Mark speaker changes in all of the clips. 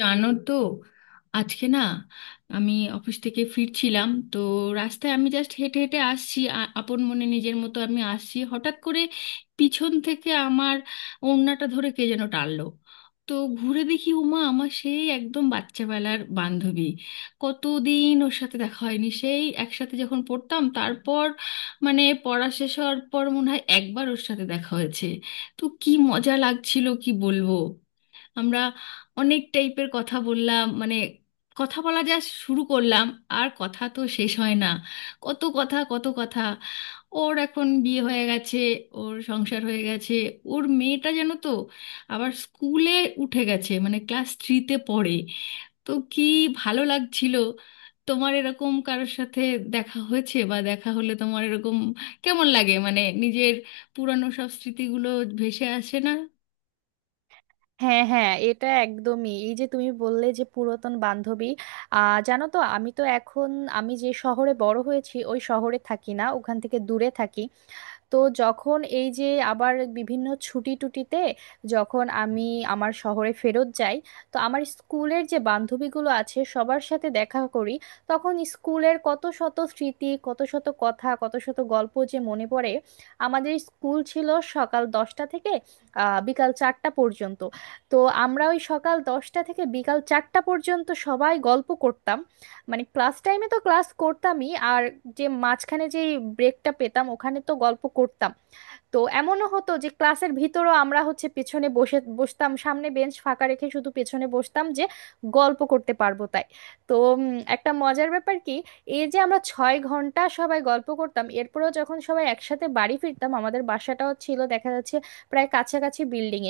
Speaker 1: জানো তো? আজকে না, আমি অফিস থেকে ফিরছিলাম তো, রাস্তায় আমি জাস্ট হেঁটে হেঁটে আসছি, আপন মনে নিজের মতো আমি আসছি, হঠাৎ করে পিছন থেকে আমার ওড়নাটা ধরে কে যেন টানলো। তো ঘুরে দেখি উমা, আমার সেই একদম বাচ্চাবেলার বান্ধবী। কতদিন ওর সাথে দেখা হয়নি, সেই একসাথে যখন পড়তাম, তারপর মানে পড়া শেষ হওয়ার পর মনে হয় একবার ওর সাথে দেখা হয়েছে। তো কি মজা লাগছিল, কি বলবো! আমরা অনেক টাইপের কথা বললাম, মানে কথা বলা যা শুরু করলাম, আর কথা তো শেষ হয় না। কত কথা, কত কথা। ওর এখন বিয়ে হয়ে গেছে, ওর সংসার হয়ে গেছে, ওর মেয়েটা যেন তো আবার স্কুলে উঠে গেছে, মানে ক্লাস থ্রিতে পড়ে। তো কি ভালো লাগছিল। তোমার এরকম কারোর সাথে দেখা হয়েছে, বা দেখা হলে তোমার এরকম কেমন লাগে, মানে নিজের পুরানো সব স্মৃতিগুলো ভেসে আসে না?
Speaker 2: হ্যাঁ, হ্যাঁ, এটা একদমই, এই যে তুমি বললে যে পুরাতন বান্ধবী। জানো তো, আমি তো এখন, আমি যে শহরে বড় হয়েছি ওই শহরে থাকি না, ওখান থেকে দূরে থাকি। তো যখন এই যে আবার বিভিন্ন ছুটি টুটিতে যখন আমি আমার শহরে ফেরত যাই, তো আমার স্কুলের যে বান্ধবীগুলো আছে সবার সাথে দেখা করি, তখন স্কুলের কত শত স্মৃতি, কত শত কথা, কত শত গল্প যে মনে পড়ে। আমাদের স্কুল ছিল সকাল 10টা থেকে বিকাল 4টা পর্যন্ত। তো আমরা ওই সকাল 10টা থেকে বিকাল 4টা পর্যন্ত সবাই গল্প করতাম। মানে ক্লাস টাইমে তো ক্লাস করতামই, আর যে মাঝখানে যে ব্রেকটা পেতাম ওখানে তো গল্প করতাম। তো এমনও হতো যে ক্লাসের ভিতরও আমরা হচ্ছে পেছনে বসে বসতাম, সামনে বেঞ্চ ফাঁকা রেখে শুধু পেছনে বসতাম, যে গল্প করতে পারবো তাই। তো উম, একটা মজার ব্যাপার কি, এই যে আমরা 6 ঘন্টা সবাই গল্প করতাম, এরপরেও যখন সবাই একসাথে বাড়ি ফিরতাম, আমাদের বাসাটাও ছিল দেখা যাচ্ছে প্রায় কাছাকাছি বিল্ডিং।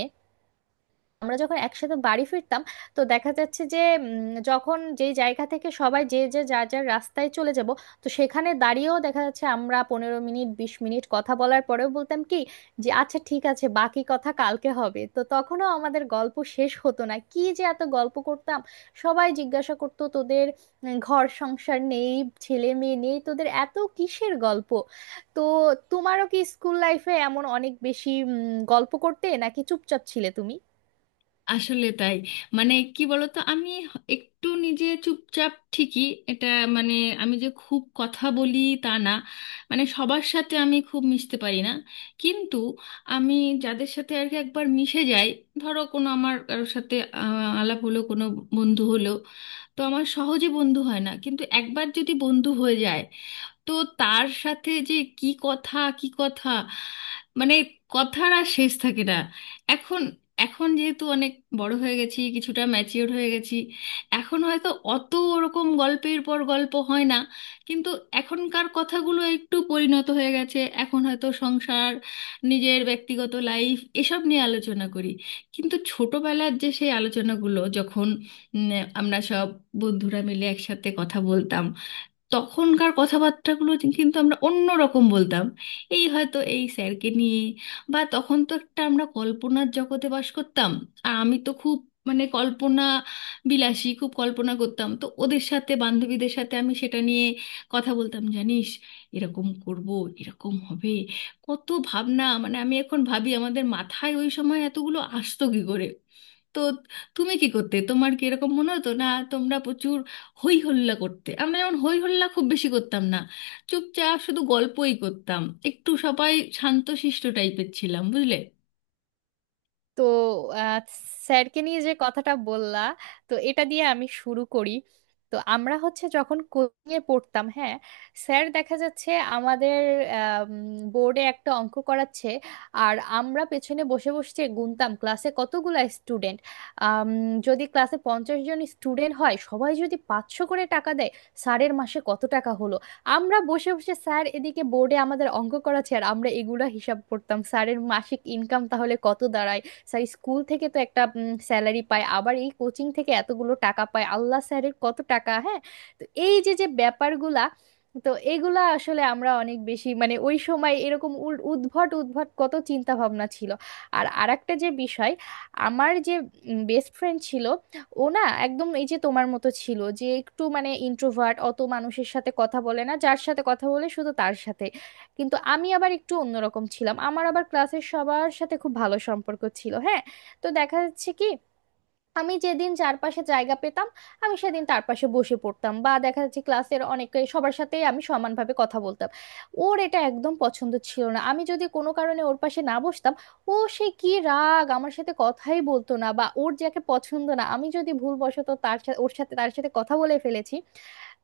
Speaker 2: আমরা যখন একসাথে বাড়ি ফিরতাম, তো দেখা যাচ্ছে যে যখন যে জায়গা থেকে সবাই যে যে যার যার রাস্তায় চলে যাব, তো সেখানে দাঁড়িয়েও দেখা যাচ্ছে আমরা 15 মিনিট, 20 মিনিট কথা বলার পরেও বলতাম কি, যে আচ্ছা, ঠিক আছে, বাকি কথা কালকে হবে। তো তখনও আমাদের গল্প শেষ হতো না, কি যে এত গল্প করতাম। সবাই জিজ্ঞাসা করতো, তোদের ঘর সংসার নেই, ছেলে মেয়ে নেই, তোদের এত কিসের গল্প। তো তোমারও কি স্কুল লাইফে এমন অনেক বেশি গল্প করতে, নাকি চুপচাপ ছিলে তুমি?
Speaker 1: আসলে তাই। মানে কি বলতো, আমি একটু নিজে চুপচাপ ঠিকই, এটা মানে, আমি যে খুব কথা বলি তা না, মানে সবার সাথে আমি খুব মিশতে পারি না। কিন্তু আমি যাদের সাথে আর কি একবার মিশে যাই, ধরো কোনো আমার কারোর সাথে আলাপ হলো, কোনো বন্ধু হলো, তো আমার সহজে বন্ধু হয় না, কিন্তু একবার যদি বন্ধু হয়ে যায়, তো তার সাথে যে কি কথা কি কথা, মানে কথার আর শেষ থাকে না। এখন, এখন যেহেতু অনেক বড় হয়ে গেছি, কিছুটা ম্যাচিওর হয়ে গেছি, এখন হয়তো অত ওরকম গল্পের পর গল্প হয় না, কিন্তু এখনকার কথাগুলো একটু পরিণত হয়ে গেছে। এখন হয়তো সংসার, নিজের ব্যক্তিগত লাইফ এসব নিয়ে আলোচনা করি। কিন্তু ছোটবেলার যে সেই আলোচনাগুলো, যখন উম, আমরা সব বন্ধুরা মিলে একসাথে কথা বলতাম, তখনকার কথাবার্তাগুলো কিন্তু আমরা অন্য রকম বলতাম। এই হয়তো এই স্যারকে নিয়ে, বা তখন তো একটা আমরা কল্পনার জগতে বাস করতাম। আর আমি তো খুব, মানে কল্পনা বিলাসী, খুব কল্পনা করতাম, তো ওদের সাথে, বান্ধবীদের সাথে আমি সেটা নিয়ে কথা বলতাম। জানিস, এরকম করব, এরকম হবে, কত ভাবনা! মানে আমি এখন ভাবি আমাদের মাথায় ওই সময় এতগুলো আসতো কী করে! তো তুমি কি করতে? তোমার কি এরকম মনে হতো না? তোমরা প্রচুর হই হল্লা করতে? আমরা যেমন হই হল্লা খুব বেশি করতাম না, চুপচাপ শুধু গল্পই করতাম, একটু সবাই শান্তশিষ্ট টাইপের ছিলাম, বুঝলে।
Speaker 2: তো আহ, স্যারকে নিয়ে যে কথাটা বললা, তো এটা দিয়ে আমি শুরু করি। তো আমরা হচ্ছে যখন কোচিং এ পড়তাম, হ্যাঁ, স্যার দেখা যাচ্ছে আমাদের বোর্ডে একটা অঙ্ক করাচ্ছে, আর আমরা পেছনে বসে বসে গুনতাম ক্লাসে কতগুলা স্টুডেন্ট। যদি ক্লাসে 50 জন স্টুডেন্ট হয়, সবাই যদি 500 করে টাকা দেয়, স্যারের মাসে কত টাকা হলো। আমরা বসে বসে, স্যার এদিকে বোর্ডে আমাদের অঙ্ক করাচ্ছে, আর আমরা এগুলা হিসাব করতাম স্যারের মাসিক ইনকাম তাহলে কত দাঁড়ায়। স্যার স্কুল থেকে তো একটা স্যালারি পায়, আবার এই কোচিং থেকে এতগুলো টাকা পায়, আল্লাহ স্যারের কত টাকা, হ্যাঁ। তো এই যে যে ব্যাপারগুলা, তো এগুলা আসলে আমরা অনেক বেশি, মানে ওই সময় এরকম উদ্ভট উদ্ভট কত চিন্তা ভাবনা ছিল। আর আরেকটা যে বিষয়, আমার যে বেস্ট ফ্রেন্ড ছিল, ও না একদম এই যে তোমার মতো ছিল, যে একটু মানে ইন্ট্রোভার্ট, অত মানুষের সাথে কথা বলে না, যার সাথে কথা বলে শুধু তার সাথে। কিন্তু আমি আবার একটু অন্যরকম ছিলাম, আমার আবার ক্লাসের সবার সাথে খুব ভালো সম্পর্ক ছিল, হ্যাঁ। তো দেখা যাচ্ছে কি, আমি যেদিন চারপাশে জায়গা পেতাম আমি সেদিন তার পাশে বসে পড়তাম, বা দেখা যাচ্ছে ক্লাসের অনেকে, সবার সাথেই আমি সমানভাবে কথা বলতাম। ওর এটা একদম পছন্দ ছিল না, আমি যদি কোনো কারণে ওর পাশে না বসতাম, ও সে কি রাগ, আমার সাথে কথাই বলতো না। বা ওর যাকে পছন্দ না, আমি যদি ভুলবশত তার সাথে, ওর সাথে, তার সাথে কথা বলে ফেলেছি,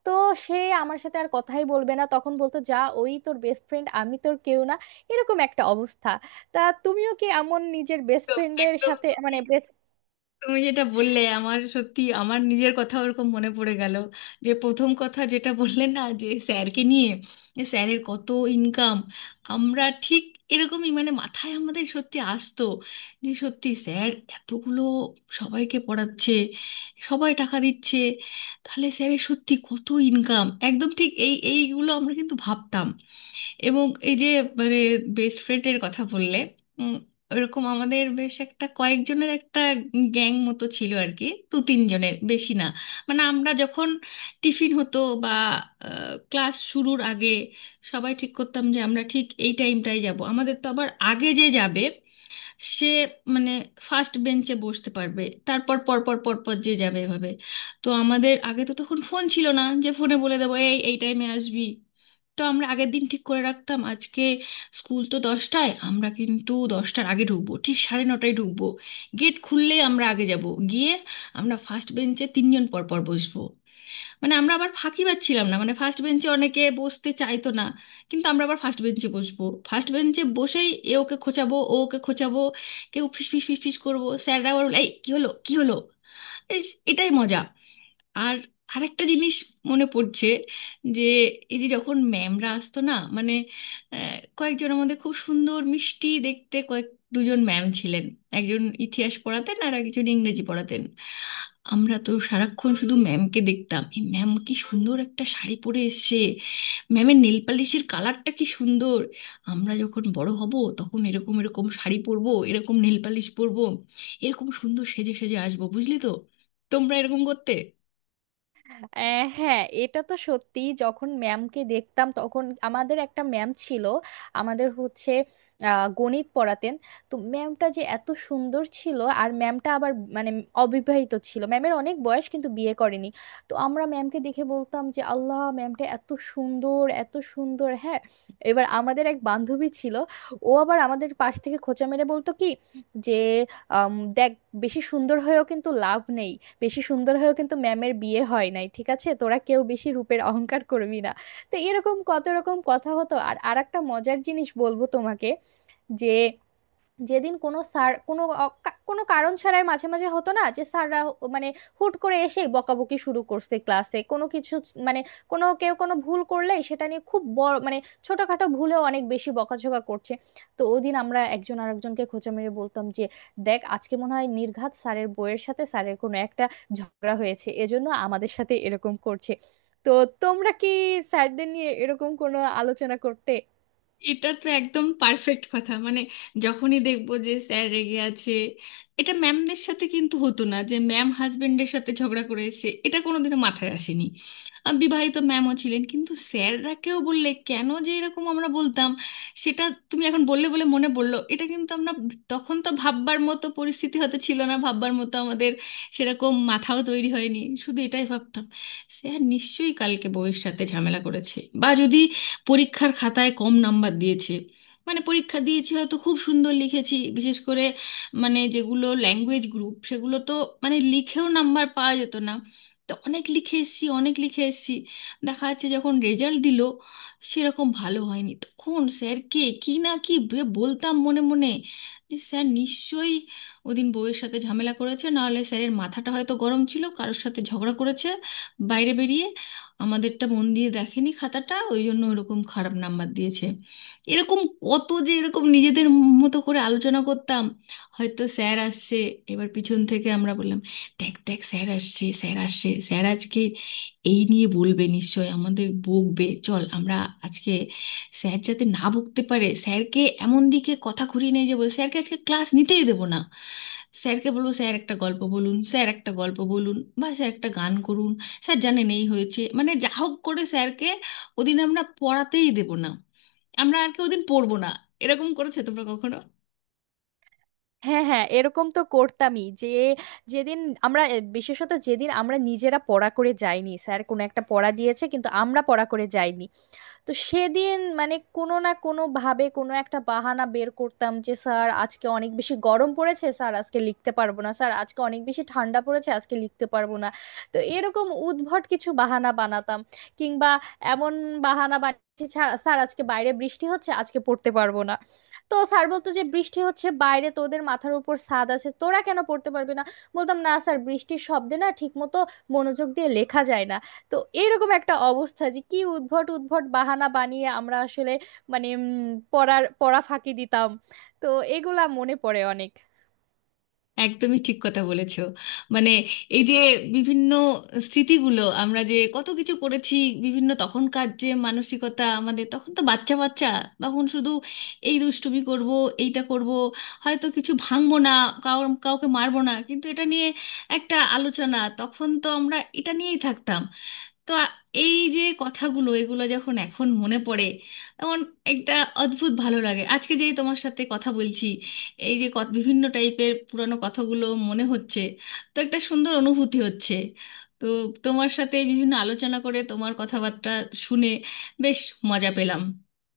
Speaker 2: তো সে আমার সাথে আর কথাই বলবে না। তখন বলতো, যা ওই তোর বেস্ট ফ্রেন্ড, আমি তোর কেউ না। এরকম একটা অবস্থা। তা তুমিও কি এমন নিজের বেস্ট
Speaker 1: একদম
Speaker 2: ফ্রেন্ডের
Speaker 1: একদম,
Speaker 2: সাথে,
Speaker 1: তুমি
Speaker 2: মানে বেস্ট,
Speaker 1: তুমি যেটা বললে আমার সত্যি আমার নিজের কথা ওরকম মনে পড়ে গেল। যে প্রথম কথা যেটা বললে না, যে স্যারকে নিয়ে, যে স্যারের কত ইনকাম, আমরা ঠিক এরকমই, মানে মাথায় আমাদের সত্যি আসতো যে সত্যি স্যার এতগুলো সবাইকে পড়াচ্ছে, সবাই টাকা দিচ্ছে, তাহলে স্যারের সত্যি কত ইনকাম। একদম ঠিক, এইগুলো আমরা কিন্তু ভাবতাম। এবং এই যে, মানে বেস্ট ফ্রেন্ডের কথা বললে, উম, ওরকম আমাদের বেশ একটা কয়েকজনের একটা গ্যাং মতো ছিল আর কি, দু তিনজনের বেশি না। মানে আমরা যখন টিফিন হতো বা ক্লাস শুরুর আগে, সবাই ঠিক করতাম যে আমরা ঠিক এই টাইমটাই যাব। আমাদের তো আবার আগে যে যাবে সে মানে ফার্স্ট বেঞ্চে বসতে পারবে, তারপর পরপর পরপর যে যাবে এভাবে। তো আমাদের আগে তো তখন ফোন ছিল না যে ফোনে বলে দেবো এই এই টাইমে আসবি, তো আমরা আগের দিন ঠিক করে রাখতাম, আজকে স্কুল তো 10টায়, আমরা কিন্তু 10টার আগে ঢুকবো, ঠিক সাড়ে 9টায় ঢুকবো। গেট খুললেই আমরা আগে যাব, গিয়ে আমরা ফার্স্ট বেঞ্চে তিনজন পরপর বসবো। মানে আমরা আবার ফাঁকি পাচ্ছিলাম না, মানে ফার্স্ট বেঞ্চে অনেকে বসতে চাইতো না, কিন্তু আমরা আবার ফার্স্ট বেঞ্চে বসবো। ফার্স্ট বেঞ্চে বসেই এ ওকে খোঁচাবো, ও ওকে খোঁচাবো, কেউ ফিস ফিস ফিস ফিস করবো, স্যাররা আবার বলে এই কি হলো কি হলো। ইস, এটাই মজা! আর আরেকটা জিনিস মনে পড়ছে, যে এই যে যখন ম্যামরা আসতো না, মানে কয়েকজনের মধ্যে খুব সুন্দর মিষ্টি দেখতে কয়েক দুজন ম্যাম ছিলেন, একজন ইতিহাস পড়াতেন আর একজন ইংরেজি পড়াতেন। আমরা তো সারাক্ষণ শুধু ম্যামকে দেখতাম, এই ম্যাম কি সুন্দর একটা শাড়ি পরে এসেছে, ম্যামের নেল পালিশের কালারটা কি সুন্দর। আমরা যখন বড় হব তখন এরকম এরকম শাড়ি পরবো, এরকম নেল পালিশ পরবো, এরকম সুন্দর সেজে সেজে আসবো, বুঝলি তো। তোমরা এরকম করতে?
Speaker 2: হ্যাঁ এটা তো সত্যি, যখন ম্যামকে দেখতাম তখন আমাদের একটা ম্যাম ছিল, আমাদের হচ্ছে গণিত পড়াতেন। তো ম্যামটা যে এত সুন্দর ছিল, আর ম্যামটা আবার মানে অবিবাহিত ছিল, ম্যামের অনেক বয়স কিন্তু বিয়ে করেনি। তো আমরা ম্যামকে দেখে বলতাম যে আল্লাহ, ম্যামটা এত সুন্দর, এত সুন্দর, হ্যাঁ। এবার আমাদের এক বান্ধবী ছিল, ও আবার আমাদের পাশ থেকে খোঁচা মেরে বলতো কি, যে দেখ বেশি সুন্দর হয়েও কিন্তু লাভ নেই, বেশি সুন্দর হয়েও কিন্তু ম্যামের বিয়ে হয় নাই, ঠিক আছে, তোরা কেউ বেশি রূপের অহংকার করবি না। তো এরকম কত রকম কথা হতো। আর আরেকটা মজার জিনিস বলবো তোমাকে, যে যেদিন কোনো স্যার কোনো কোনো কারণ ছাড়াই, মাঝে মাঝে হতো না যে স্যাররা মানে হুট করে এসে বকাবকি শুরু করছে ক্লাসে, কোনো কিছু মানে কোনো কেউ কোনো ভুল করলে সেটা নিয়ে খুব বড়, মানে ছোটখাটো ভুলেও অনেক বেশি বকাঝকা করছে। তো ওদিন আমরা একজন আরেকজনকে খোঁচা মেরে বলতাম যে, দেখ আজকে মনে হয় নির্ঘাত স্যারের বইয়ের সাথে স্যারের কোনো একটা ঝগড়া হয়েছে, এজন্য আমাদের সাথে এরকম করছে। তো তোমরা কি স্যারদের নিয়ে এরকম কোনো আলোচনা করতে?
Speaker 1: এটা তো একদম পারফেক্ট কথা, মানে যখনই দেখবো যে স্যার রেগে আছে। এটা ম্যামদের সাথে কিন্তু হতো না যে ম্যাম হাজবেন্ডের সাথে ঝগড়া করে এসে, এটা কোনোদিনও মাথায় আসেনি। বিবাহিত ম্যামও ছিলেন কিন্তু, স্যাররাকেও বললে কেন যে এরকম আমরা বলতাম সেটা। তুমি এখন বললে বলে মনে পড়লো, এটা কিন্তু আমরা তখন তো ভাববার মতো পরিস্থিতি হতে ছিল না, ভাববার মতো আমাদের সেরকম মাথাও তৈরি হয়নি, শুধু এটাই ভাবতাম স্যার নিশ্চয়ই কালকে বউয়ের সাথে ঝামেলা করেছে। বা যদি পরীক্ষার খাতায় কম নাম্বার দিয়েছে, মানে পরীক্ষা দিয়েছি হয়তো খুব সুন্দর লিখেছি, বিশেষ করে মানে যেগুলো ল্যাঙ্গুয়েজ গ্রুপ সেগুলো তো মানে লিখেও নাম্বার পাওয়া যেত না, তো অনেক লিখে এসেছি অনেক লিখে এসেছি, দেখা যাচ্ছে যখন রেজাল্ট দিল সেরকম ভালো হয়নি, তখন স্যারকে কি না কি বলতাম মনে মনে, যে স্যার নিশ্চয়ই ওদিন বউয়ের সাথে ঝামেলা করেছে, নাহলে স্যারের মাথাটা হয়তো গরম ছিল, কারোর সাথে ঝগড়া করেছে বাইরে বেরিয়ে, আমাদেরটা মন দিয়ে দেখেনি খাতাটা, ওই জন্য ওরকম খারাপ নাম্বার দিয়েছে। এরকম কত যে এরকম নিজেদের মতো করে আলোচনা করতাম। হয়তো স্যার আসছে, এবার পিছন থেকে আমরা বললাম দেখ দেখ স্যার আসছে স্যার আসছে, স্যার আজকে এই নিয়ে বলবে নিশ্চয়, আমাদের বকবে, চল আমরা আজকে স্যার যাতে না বকতে পারে, স্যারকে এমন দিকে কথা ঘুরিয়ে নিয়ে যাবো, স্যারকে আজকে ক্লাস নিতেই দেবো না, স্যারকে বলবো স্যার একটা গল্প বলুন, স্যার একটা গল্প বলুন, বা স্যার একটা গান করুন, স্যার জানেন এই হয়েছে, মানে যা হোক করে স্যারকে ওদিন আমরা পড়াতেই দেব না, আমরা আর কি ওদিন পড়বো না। এরকম করেছো তোমরা কখনো?
Speaker 2: হ্যাঁ, হ্যাঁ, এরকম তো করতামই, যে যেদিন আমরা বিশেষত যেদিন আমরা নিজেরা পড়া করে যাইনি, স্যার কোনো একটা পড়া দিয়েছে কিন্তু আমরা পড়া করে যাইনি, তো সেদিন মানে কোনো না কোনো ভাবে কোনো একটা বাহানা বের করতাম, যে স্যার আজকে অনেক বেশি গরম পড়েছে স্যার, আজকে লিখতে পারবো না, স্যার আজকে অনেক বেশি ঠান্ডা পড়েছে আজকে লিখতে পারবো না। তো এরকম উদ্ভট কিছু বাহানা বানাতাম। কিংবা এমন বাহানা বানিয়েছি, "ছাড়, স্যার আজকে বাইরে বৃষ্টি হচ্ছে আজকে পড়তে পারবো না।" তো স্যার বলতো যে বৃষ্টি হচ্ছে বাইরে, তোদের মাথার উপর ছাদ আছে, তোরা কেন পড়তে পারবি না? বলতাম, না স্যার, বৃষ্টির শব্দে না ঠিক মতো মনোযোগ দিয়ে লেখা যায় না। তো এইরকম একটা অবস্থা, যে কি উদ্ভট উদ্ভট বাহানা বানিয়ে আমরা আসলে মানে পড়ার পড়া ফাঁকি দিতাম। তো এগুলা মনে পড়ে অনেক।
Speaker 1: একদমই ঠিক কথা বলেছো। মানে এই যে বিভিন্ন স্মৃতিগুলো আমরা যে কত কিছু করেছি, বিভিন্ন তখনকার যে মানসিকতা, আমাদের তখন তো বাচ্চা বাচ্চা, তখন শুধু এই দুষ্টুমি করব, এইটা করব, হয়তো কিছু ভাঙবো না, কাউর কাউকে মারবো না, কিন্তু এটা নিয়ে একটা আলোচনা, তখন তো আমরা এটা নিয়েই থাকতাম। তো এই যে কথাগুলো এগুলো যখন এখন মনে পড়ে, এমন একটা অদ্ভুত ভালো লাগে। আজকে যেই তোমার সাথে কথা বলছি, এই যে বিভিন্ন টাইপের পুরানো কথাগুলো মনে হচ্ছে, তো একটা সুন্দর অনুভূতি হচ্ছে। তো তোমার সাথে বিভিন্ন আলোচনা করে, তোমার কথাবার্তা শুনে বেশ মজা পেলাম।